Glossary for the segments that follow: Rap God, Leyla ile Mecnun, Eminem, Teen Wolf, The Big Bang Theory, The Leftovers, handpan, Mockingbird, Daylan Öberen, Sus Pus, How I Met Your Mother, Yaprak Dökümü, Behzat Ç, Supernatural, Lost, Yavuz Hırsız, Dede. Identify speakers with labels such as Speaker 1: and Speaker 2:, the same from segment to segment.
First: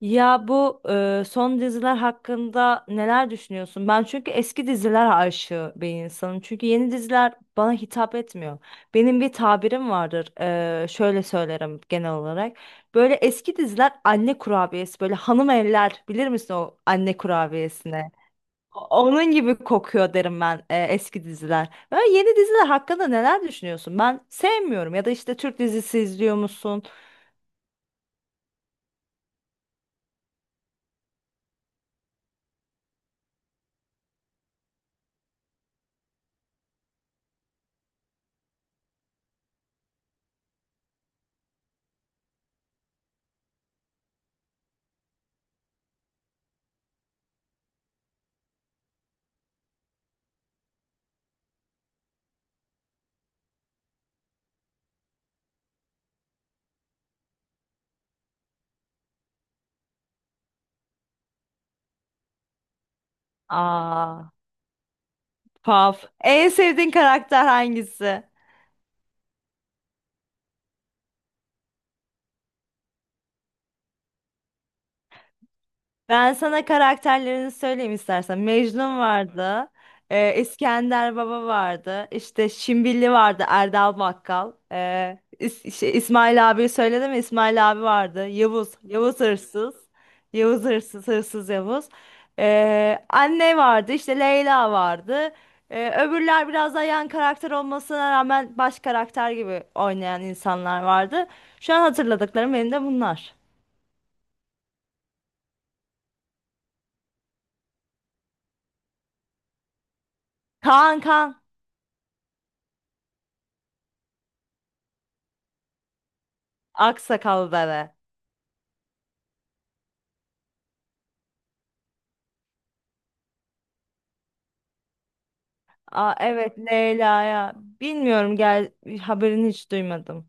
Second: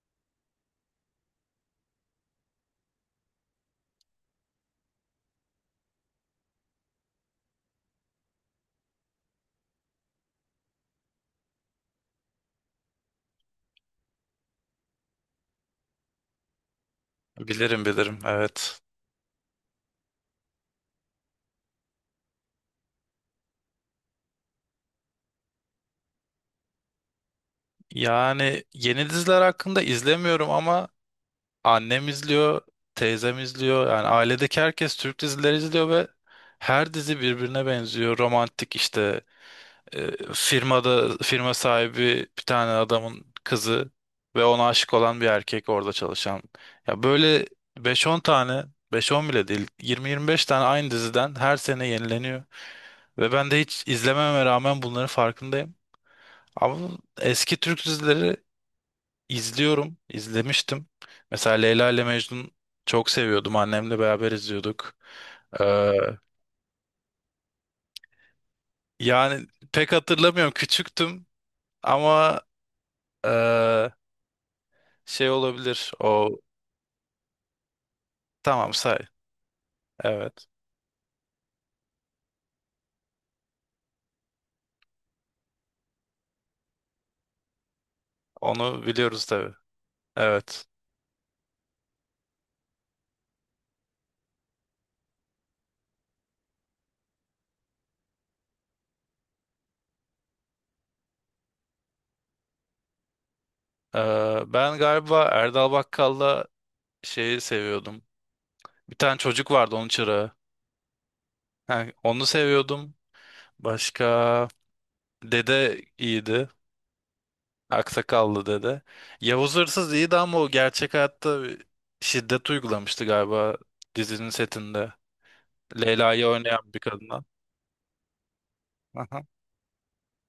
Speaker 1: Ya bu son diziler hakkında neler düşünüyorsun? Ben çünkü eski diziler aşığı bir insanım. Çünkü yeni diziler bana hitap etmiyor. Benim bir tabirim vardır. Şöyle söylerim genel olarak. Böyle eski diziler anne kurabiyesi, böyle hanım evler bilir misin o anne
Speaker 2: Bilirim
Speaker 1: kurabiyesine?
Speaker 2: bilirim evet.
Speaker 1: Onun gibi kokuyor derim ben, eski diziler. Böyle yeni diziler hakkında neler düşünüyorsun? Ben sevmiyorum, ya da işte Türk dizisi izliyor musun?
Speaker 2: Yani yeni diziler hakkında izlemiyorum ama annem izliyor, teyzem izliyor. Yani ailedeki herkes Türk dizileri izliyor ve her dizi birbirine benziyor. Romantik işte, firmada firma sahibi bir tane adamın kızı ve ona aşık olan bir erkek orada çalışan. Ya böyle beş on tane, beş on bile değil, yirmi yirmi beş tane aynı diziden her sene yenileniyor. Ve ben de hiç izlememe rağmen bunların farkındayım. Ama eski Türk dizileri izliyorum, izlemiştim. Mesela Leyla ile Mecnun çok seviyordum. Annemle beraber
Speaker 1: Aa.
Speaker 2: izliyorduk. Ee,
Speaker 1: Puff. En sevdiğin karakter hangisi?
Speaker 2: yani pek hatırlamıyorum. Küçüktüm ama ee, şey olabilir.
Speaker 1: Ben
Speaker 2: O,
Speaker 1: sana karakterlerini söyleyeyim istersen.
Speaker 2: tamam say.
Speaker 1: Mecnun vardı.
Speaker 2: Evet.
Speaker 1: İskender Baba vardı. İşte Şimbilli vardı. Erdal Bakkal. İsmail abi söyledim mi? İsmail abi vardı. Yavuz.
Speaker 2: Onu
Speaker 1: Yavuz
Speaker 2: biliyoruz tabii.
Speaker 1: Hırsız. Yavuz
Speaker 2: Evet.
Speaker 1: Hırsız. Hırsız Yavuz. Anne vardı. İşte Leyla vardı. Öbürler biraz daha yan karakter olmasına rağmen baş karakter gibi oynayan insanlar vardı. Şu an hatırladıklarım benim de bunlar.
Speaker 2: Ben galiba Erdal Bakkal'la şeyi seviyordum. Bir tane çocuk vardı, onun çırağı.
Speaker 1: Kaan Kaan.
Speaker 2: Ha, onu seviyordum. Başka... Dede iyiydi.
Speaker 1: Aksakallı bebe.
Speaker 2: Aksakallı dede. Yavuz Hırsız iyiydi ama o gerçek hayatta bir şiddet uygulamıştı galiba, dizinin setinde.
Speaker 1: Aa,
Speaker 2: Leyla'yı
Speaker 1: evet
Speaker 2: oynayan bir kadına.
Speaker 1: Leyla'ya. Bilmiyorum,
Speaker 2: Aha.
Speaker 1: haberini hiç duymadım.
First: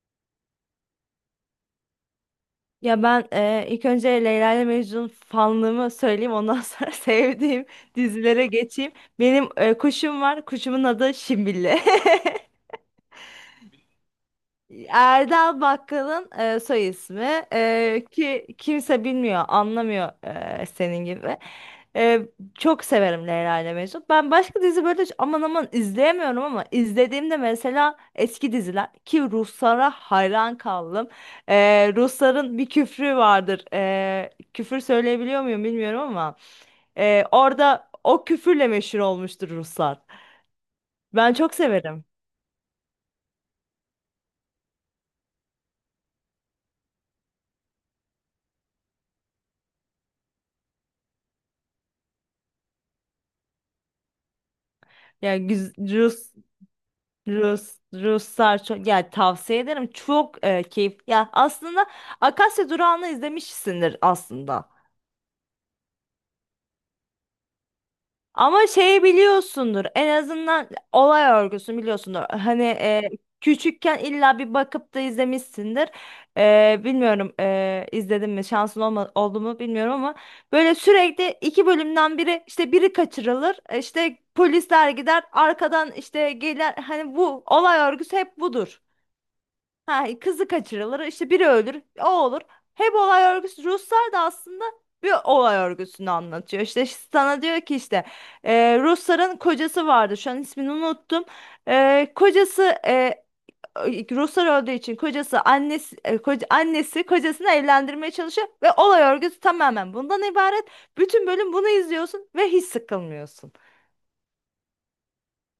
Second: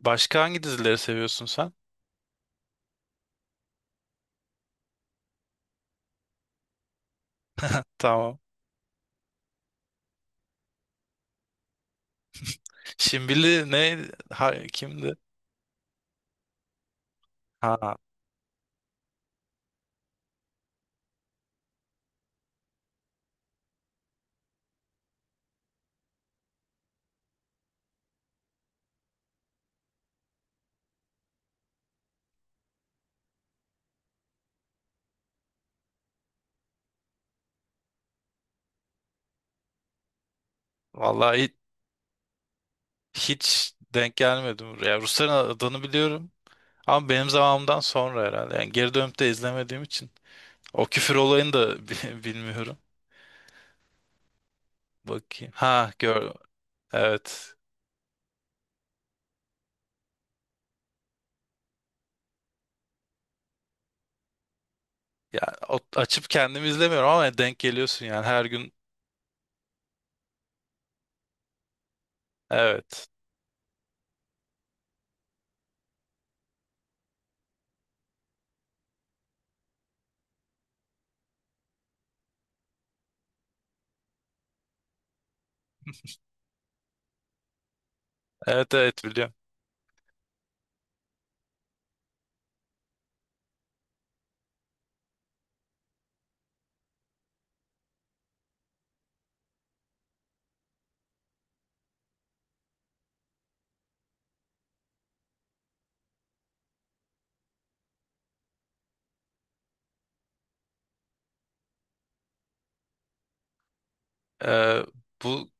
Speaker 2: Başka hangi dizileri seviyorsun sen?
Speaker 1: Ya ben, ilk önce Leyla ile Mecnun fanlığımı söyleyeyim, ondan sonra sevdiğim
Speaker 2: Tamam.
Speaker 1: dizilere geçeyim. Benim kuşum var. Kuşumun adı Şimbille.
Speaker 2: Şimbili ne? Ha, kimdi?
Speaker 1: Erdal Bakkal'ın soy ismi
Speaker 2: Ha,
Speaker 1: E, ki kimse bilmiyor, anlamıyor, senin gibi. E, Çok severim Leyla ile Mecnun. Ben başka dizi böyle hiç aman aman izleyemiyorum, ama izlediğimde, mesela eski diziler ki, Ruslara hayran kaldım. E, Rusların bir küfrü vardır. Küfür söyleyebiliyor muyum bilmiyorum ama orada o küfürle meşhur olmuştur Ruslar. Ben
Speaker 2: vallahi hiç,
Speaker 1: çok severim.
Speaker 2: hiç denk gelmedim buraya. Rusların adını biliyorum. Ama benim zamanımdan sonra herhalde. Yani geri dönüp de izlemediğim için. O küfür olayını da bilmiyorum.
Speaker 1: Yani
Speaker 2: Bakayım. Ha gör. Evet.
Speaker 1: Ruslar çok, yani tavsiye ederim. Çok keyif. Ya aslında Akasya Durağı'nı izlemişsindir aslında.
Speaker 2: Ya, açıp kendim izlemiyorum ama denk geliyorsun yani her
Speaker 1: Ama
Speaker 2: gün.
Speaker 1: şeyi biliyorsundur. En azından olay örgüsünü biliyorsundur. Hani
Speaker 2: Evet.
Speaker 1: küçükken illa bir bakıp da izlemişsindir. Bilmiyorum, izledim mi, şansın oldu mu bilmiyorum, ama böyle sürekli iki bölümden biri, işte biri kaçırılır. İşte polisler gider, arkadan işte gelir. Hani bu olay örgüsü hep
Speaker 2: Evet
Speaker 1: budur.
Speaker 2: evet biliyorum.
Speaker 1: Ha, kızı kaçırılır, işte biri ölür, o olur. Hep olay örgüsü. Ruslar da aslında bir olay örgüsünü anlatıyor. İşte sana diyor ki, işte Rusların kocası vardı. Şu an ismini unuttum. Kocası, Ruslar öldüğü için kocası annesi, annesi kocasını evlendirmeye çalışıyor ve olay örgüsü tamamen bundan ibaret. Bütün bölüm bunu izliyorsun ve hiç sıkılmıyorsun.
Speaker 2: Ee, bu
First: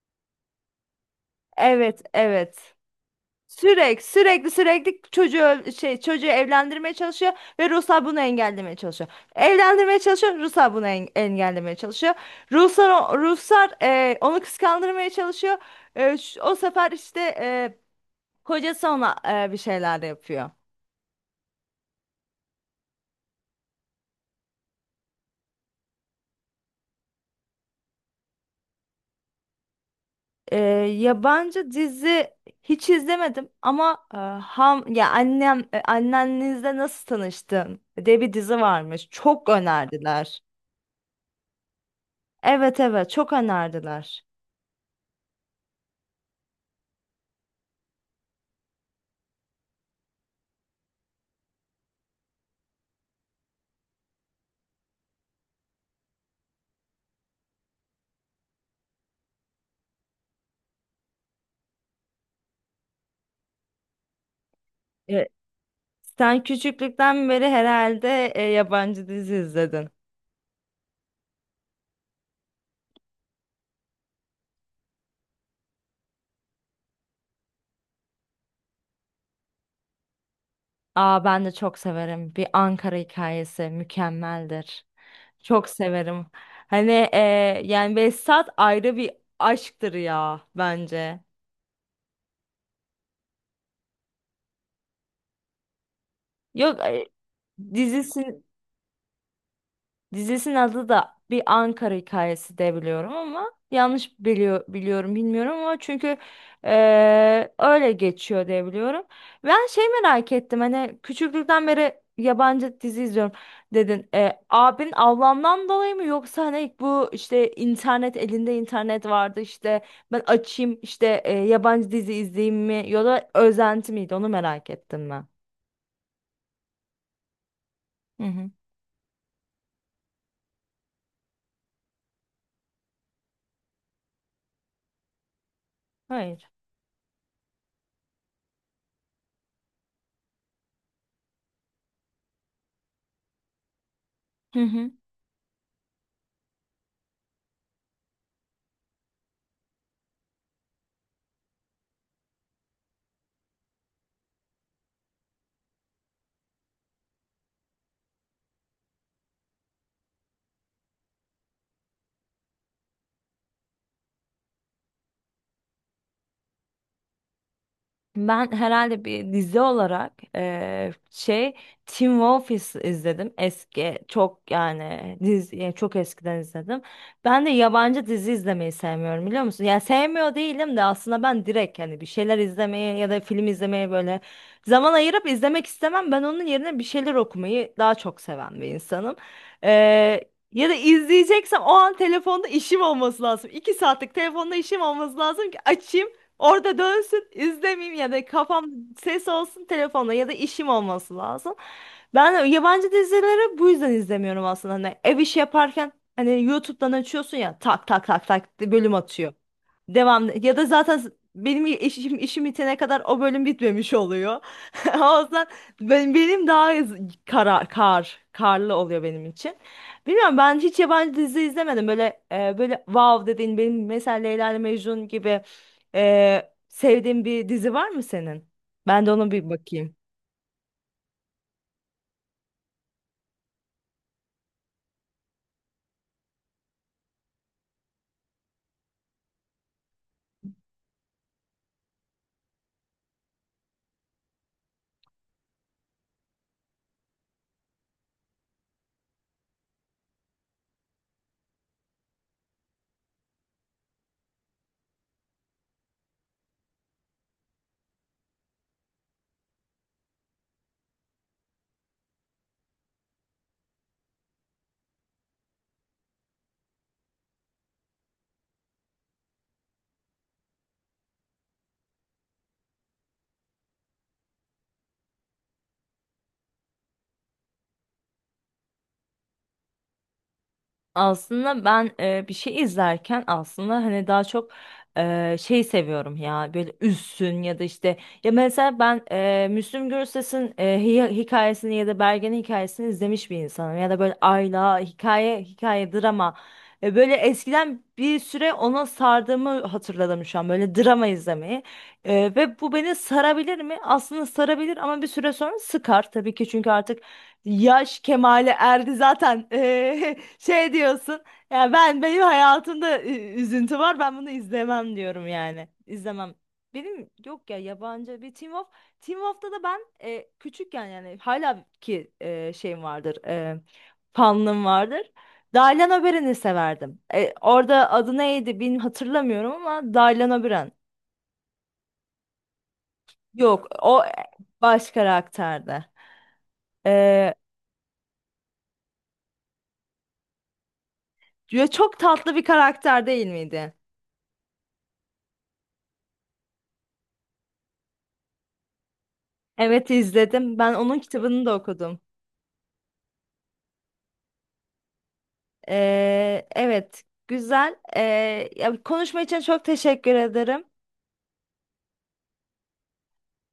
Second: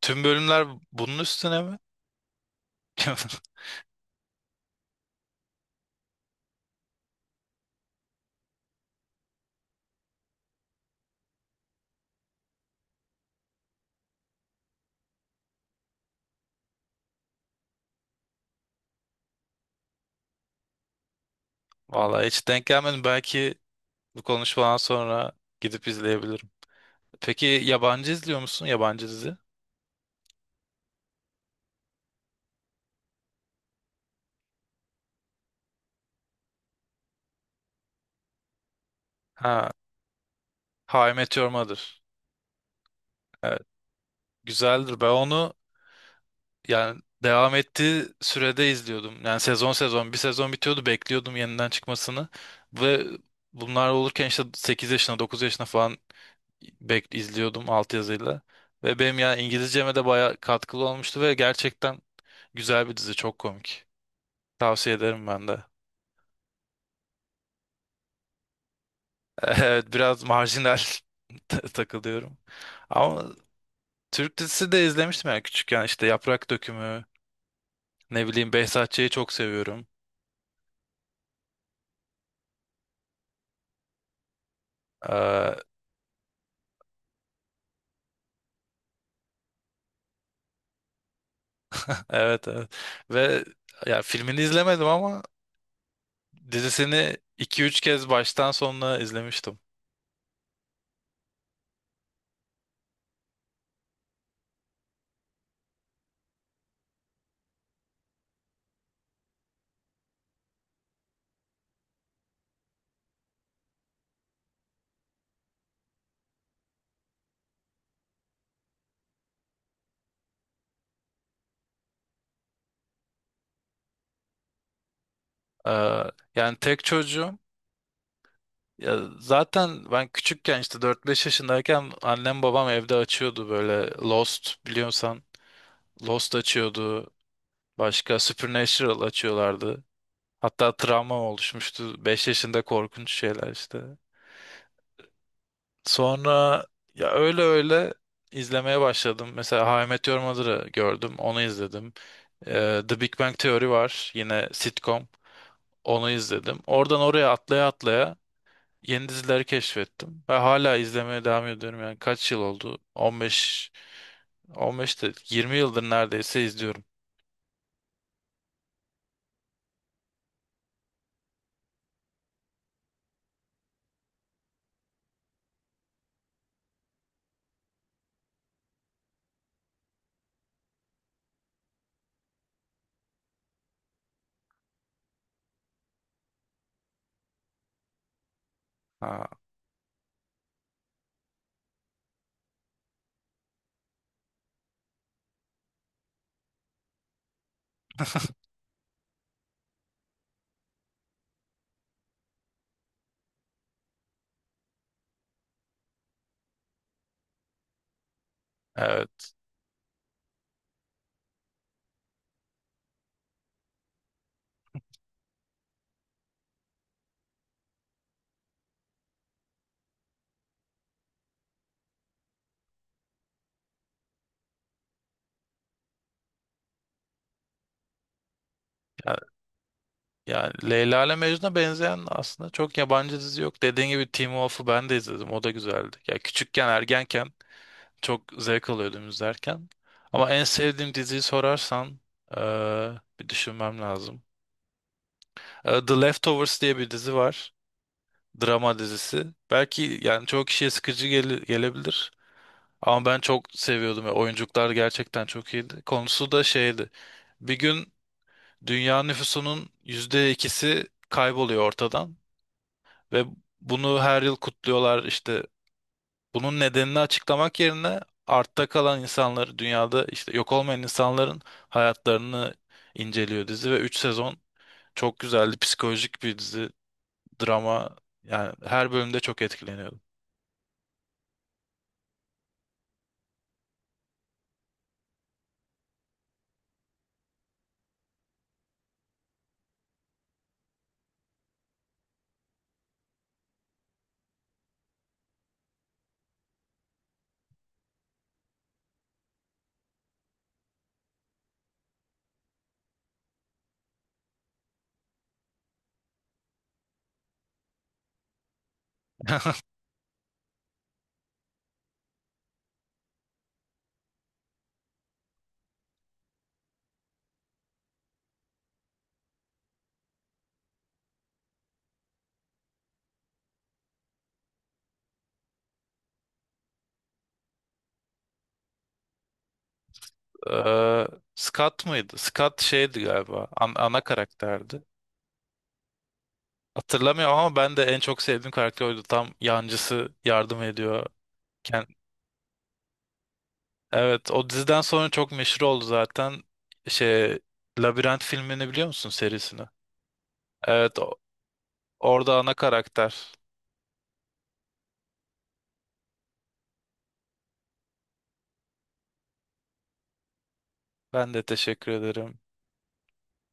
Speaker 2: tüm bölümler bunun üstüne mi?
Speaker 1: Evet, evet. Sürekli sürekli sürekli çocuğu öl- şey çocuğu evlendirmeye çalışıyor ve Ruslar bunu engellemeye çalışıyor. Evlendirmeye çalışıyor, Ruslar bunu engellemeye çalışıyor. Ruslar onu kıskandırmaya çalışıyor. O sefer işte kocası ona bir şeyler yapıyor.
Speaker 2: Vallahi hiç denk gelmedim. Belki bu konuşmadan sonra gidip izleyebilirim. Peki yabancı izliyor musun? Yabancı dizi?
Speaker 1: E, Yabancı dizi hiç izlemedim, ama e, ham ya annem, annenizle nasıl tanıştın diye bir dizi varmış. Çok
Speaker 2: Ha,
Speaker 1: önerdiler.
Speaker 2: How I Met Your Mother.
Speaker 1: Evet, evet, çok
Speaker 2: Evet,
Speaker 1: önerdiler.
Speaker 2: güzeldir. Ben onu, yani devam ettiği sürede izliyordum. Yani sezon sezon, bir sezon bitiyordu, bekliyordum yeniden çıkmasını, ve bunlar olurken işte 8 yaşına 9 yaşına falan bek izliyordum altyazıyla. Ve benim ya İngilizceme de bayağı katkılı olmuştu ve gerçekten güzel bir dizi, çok komik. Tavsiye ederim ben de.
Speaker 1: Sen küçüklükten beri herhalde yabancı dizi izledin.
Speaker 2: Evet, biraz marjinal takılıyorum. Ama Türk dizisi de izlemiştim yani küçükken, işte Yaprak Dökümü, ne bileyim, Behzat Ç'yi çok seviyorum.
Speaker 1: Aa, ben de çok severim. Bir Ankara Hikayesi mükemmeldir. Çok severim. Hani, yani Behzat ayrı bir aşktır ya bence.
Speaker 2: Evet evet. Ve ya, filmini izlemedim ama
Speaker 1: Yok,
Speaker 2: dizisini 2-3 kez
Speaker 1: dizisi
Speaker 2: baştan sonuna izlemiştim.
Speaker 1: Dizisinin adı da Bir Ankara Hikayesi de biliyorum, ama yanlış biliyorum bilmiyorum, ama çünkü öyle geçiyor diye biliyorum. Ben şey merak ettim, hani küçüklükten beri yabancı dizi izliyorum dedin. Abin ablamdan dolayı mı, yoksa hani bu işte internet, elinde internet vardı işte, ben açayım işte yabancı dizi izleyeyim mi, ya da özenti miydi, onu merak ettim ben.
Speaker 2: Ee, yani tek çocuğum.
Speaker 1: Hı hı.
Speaker 2: Ya zaten ben küçükken, işte 4-5 yaşındayken annem babam evde açıyordu böyle Lost, biliyorsan. Lost
Speaker 1: Hayır.
Speaker 2: açıyordu. Başka Supernatural açıyorlardı. Hatta travma oluşmuştu, 5 yaşında korkunç şeyler işte. Sonra ya, öyle öyle izlemeye başladım. Mesela How I Met Your Mother'ı gördüm. Onu izledim. The Big Bang Theory var. Yine sitcom. Onu izledim. Oradan oraya atlaya atlaya yeni dizileri keşfettim. Ve hala izlemeye devam ediyorum. Yani kaç yıl oldu? 15, 15 de 20 yıldır neredeyse izliyorum.
Speaker 1: Ben herhalde bir dizi olarak Teen Wolf izledim. Eski çok, yani dizi, yani çok eskiden izledim. Ben de yabancı dizi izlemeyi sevmiyorum, biliyor musun? Yani sevmiyor değilim de, aslında ben direkt hani bir şeyler izlemeye ya da film izlemeye böyle zaman ayırıp izlemek istemem. Ben onun yerine bir şeyler okumayı daha çok seven bir insanım.
Speaker 2: Ha.
Speaker 1: Ya da izleyeceksem, o an telefonda işim olması lazım. İki saatlik telefonda işim olması lazım ki açayım. Orada dönsün, izlemeyeyim, ya da kafam, ses olsun telefonda, ya da işim olması lazım. Ben yabancı dizileri bu yüzden izlemiyorum aslında. Hani ev işi yaparken hani YouTube'dan açıyorsun ya, tak tak tak tak bölüm
Speaker 2: Evet.
Speaker 1: atıyor. Devam, ya da zaten benim işim bitene kadar o bölüm bitmemiş oluyor. O yüzden benim daha z- kara, kar karlı oluyor benim için. Bilmiyorum, ben hiç yabancı dizi izlemedim. Böyle böyle wow dediğin, benim mesela Leyla ile Mecnun gibi sevdiğin bir dizi var mı senin? Ben de
Speaker 2: Ya-
Speaker 1: ona bir bakayım.
Speaker 2: Yani, Leyla ile Mecnun'a benzeyen aslında çok yabancı dizi yok. Dediğin gibi Teen Wolf'u ben de izledim. O da güzeldi. Ya küçükken, ergenken çok zevk alıyordum izlerken. Ama en sevdiğim diziyi sorarsan eee, bir düşünmem lazım. E, The Leftovers diye bir dizi var. Drama dizisi. Belki yani çoğu kişiye sıkıcı gelebilir. Ama ben çok seviyordum ya. Oyunculuklar gerçekten çok iyiydi. Konusu da şeydi. Bir gün dünya nüfusunun %2'si kayboluyor ortadan. Ve bunu her yıl kutluyorlar. İşte bunun nedenini açıklamak yerine, artta kalan insanları, dünyada işte yok olmayan insanların hayatlarını inceliyor dizi, ve 3 sezon çok güzeldi. Psikolojik bir dizi. Drama, yani her bölümde çok etkileniyordum.
Speaker 1: Aslında ben bir şey izlerken aslında hani daha çok şey seviyorum ya, böyle üzsün, ya da işte, ya mesela ben Müslüm Gürses'in hikayesini ya da Bergen'in hikayesini izlemiş bir insanım, ya da böyle Ayla, hikaye hikaye drama. Böyle eskiden bir süre ona sardığımı hatırladım şu an, böyle drama izlemeyi. Ve bu beni sarabilir mi? Aslında sarabilir, ama bir süre sonra sıkar tabii ki, çünkü artık yaş kemale erdi zaten, şey diyorsun, ya benim hayatımda üzüntü var, ben bunu izlemem diyorum yani. İzlemem. Benim yok ya, yabancı bir, Teen Wolf'ta da ben küçükken yani, hala ki şeyim vardır, fanlığım vardır. Daylan Öberen'i severdim. Orada adı neydi bilmiyorum, hatırlamıyorum, ama Daylan Öberen,
Speaker 2: Ee, Scott mıydı? Scott şeydi galiba.
Speaker 1: yok
Speaker 2: Ana
Speaker 1: o
Speaker 2: karakterdi.
Speaker 1: baş karakterde.
Speaker 2: Hatırlamıyorum ama ben de en çok sevdiğim karakter oydu. Tam yancısı yardım ediyor.
Speaker 1: Ya
Speaker 2: Ken-
Speaker 1: çok tatlı bir karakter değil miydi?
Speaker 2: evet, o diziden sonra çok meşhur oldu zaten. Şey, Labirent filmini biliyor musun, serisini?
Speaker 1: Evet, izledim. Ben
Speaker 2: Evet,
Speaker 1: onun kitabını da okudum.
Speaker 2: orada ana karakter.
Speaker 1: Evet, güzel. Ya konuşma için çok teşekkür ederim.
Speaker 2: Ben de teşekkür ederim.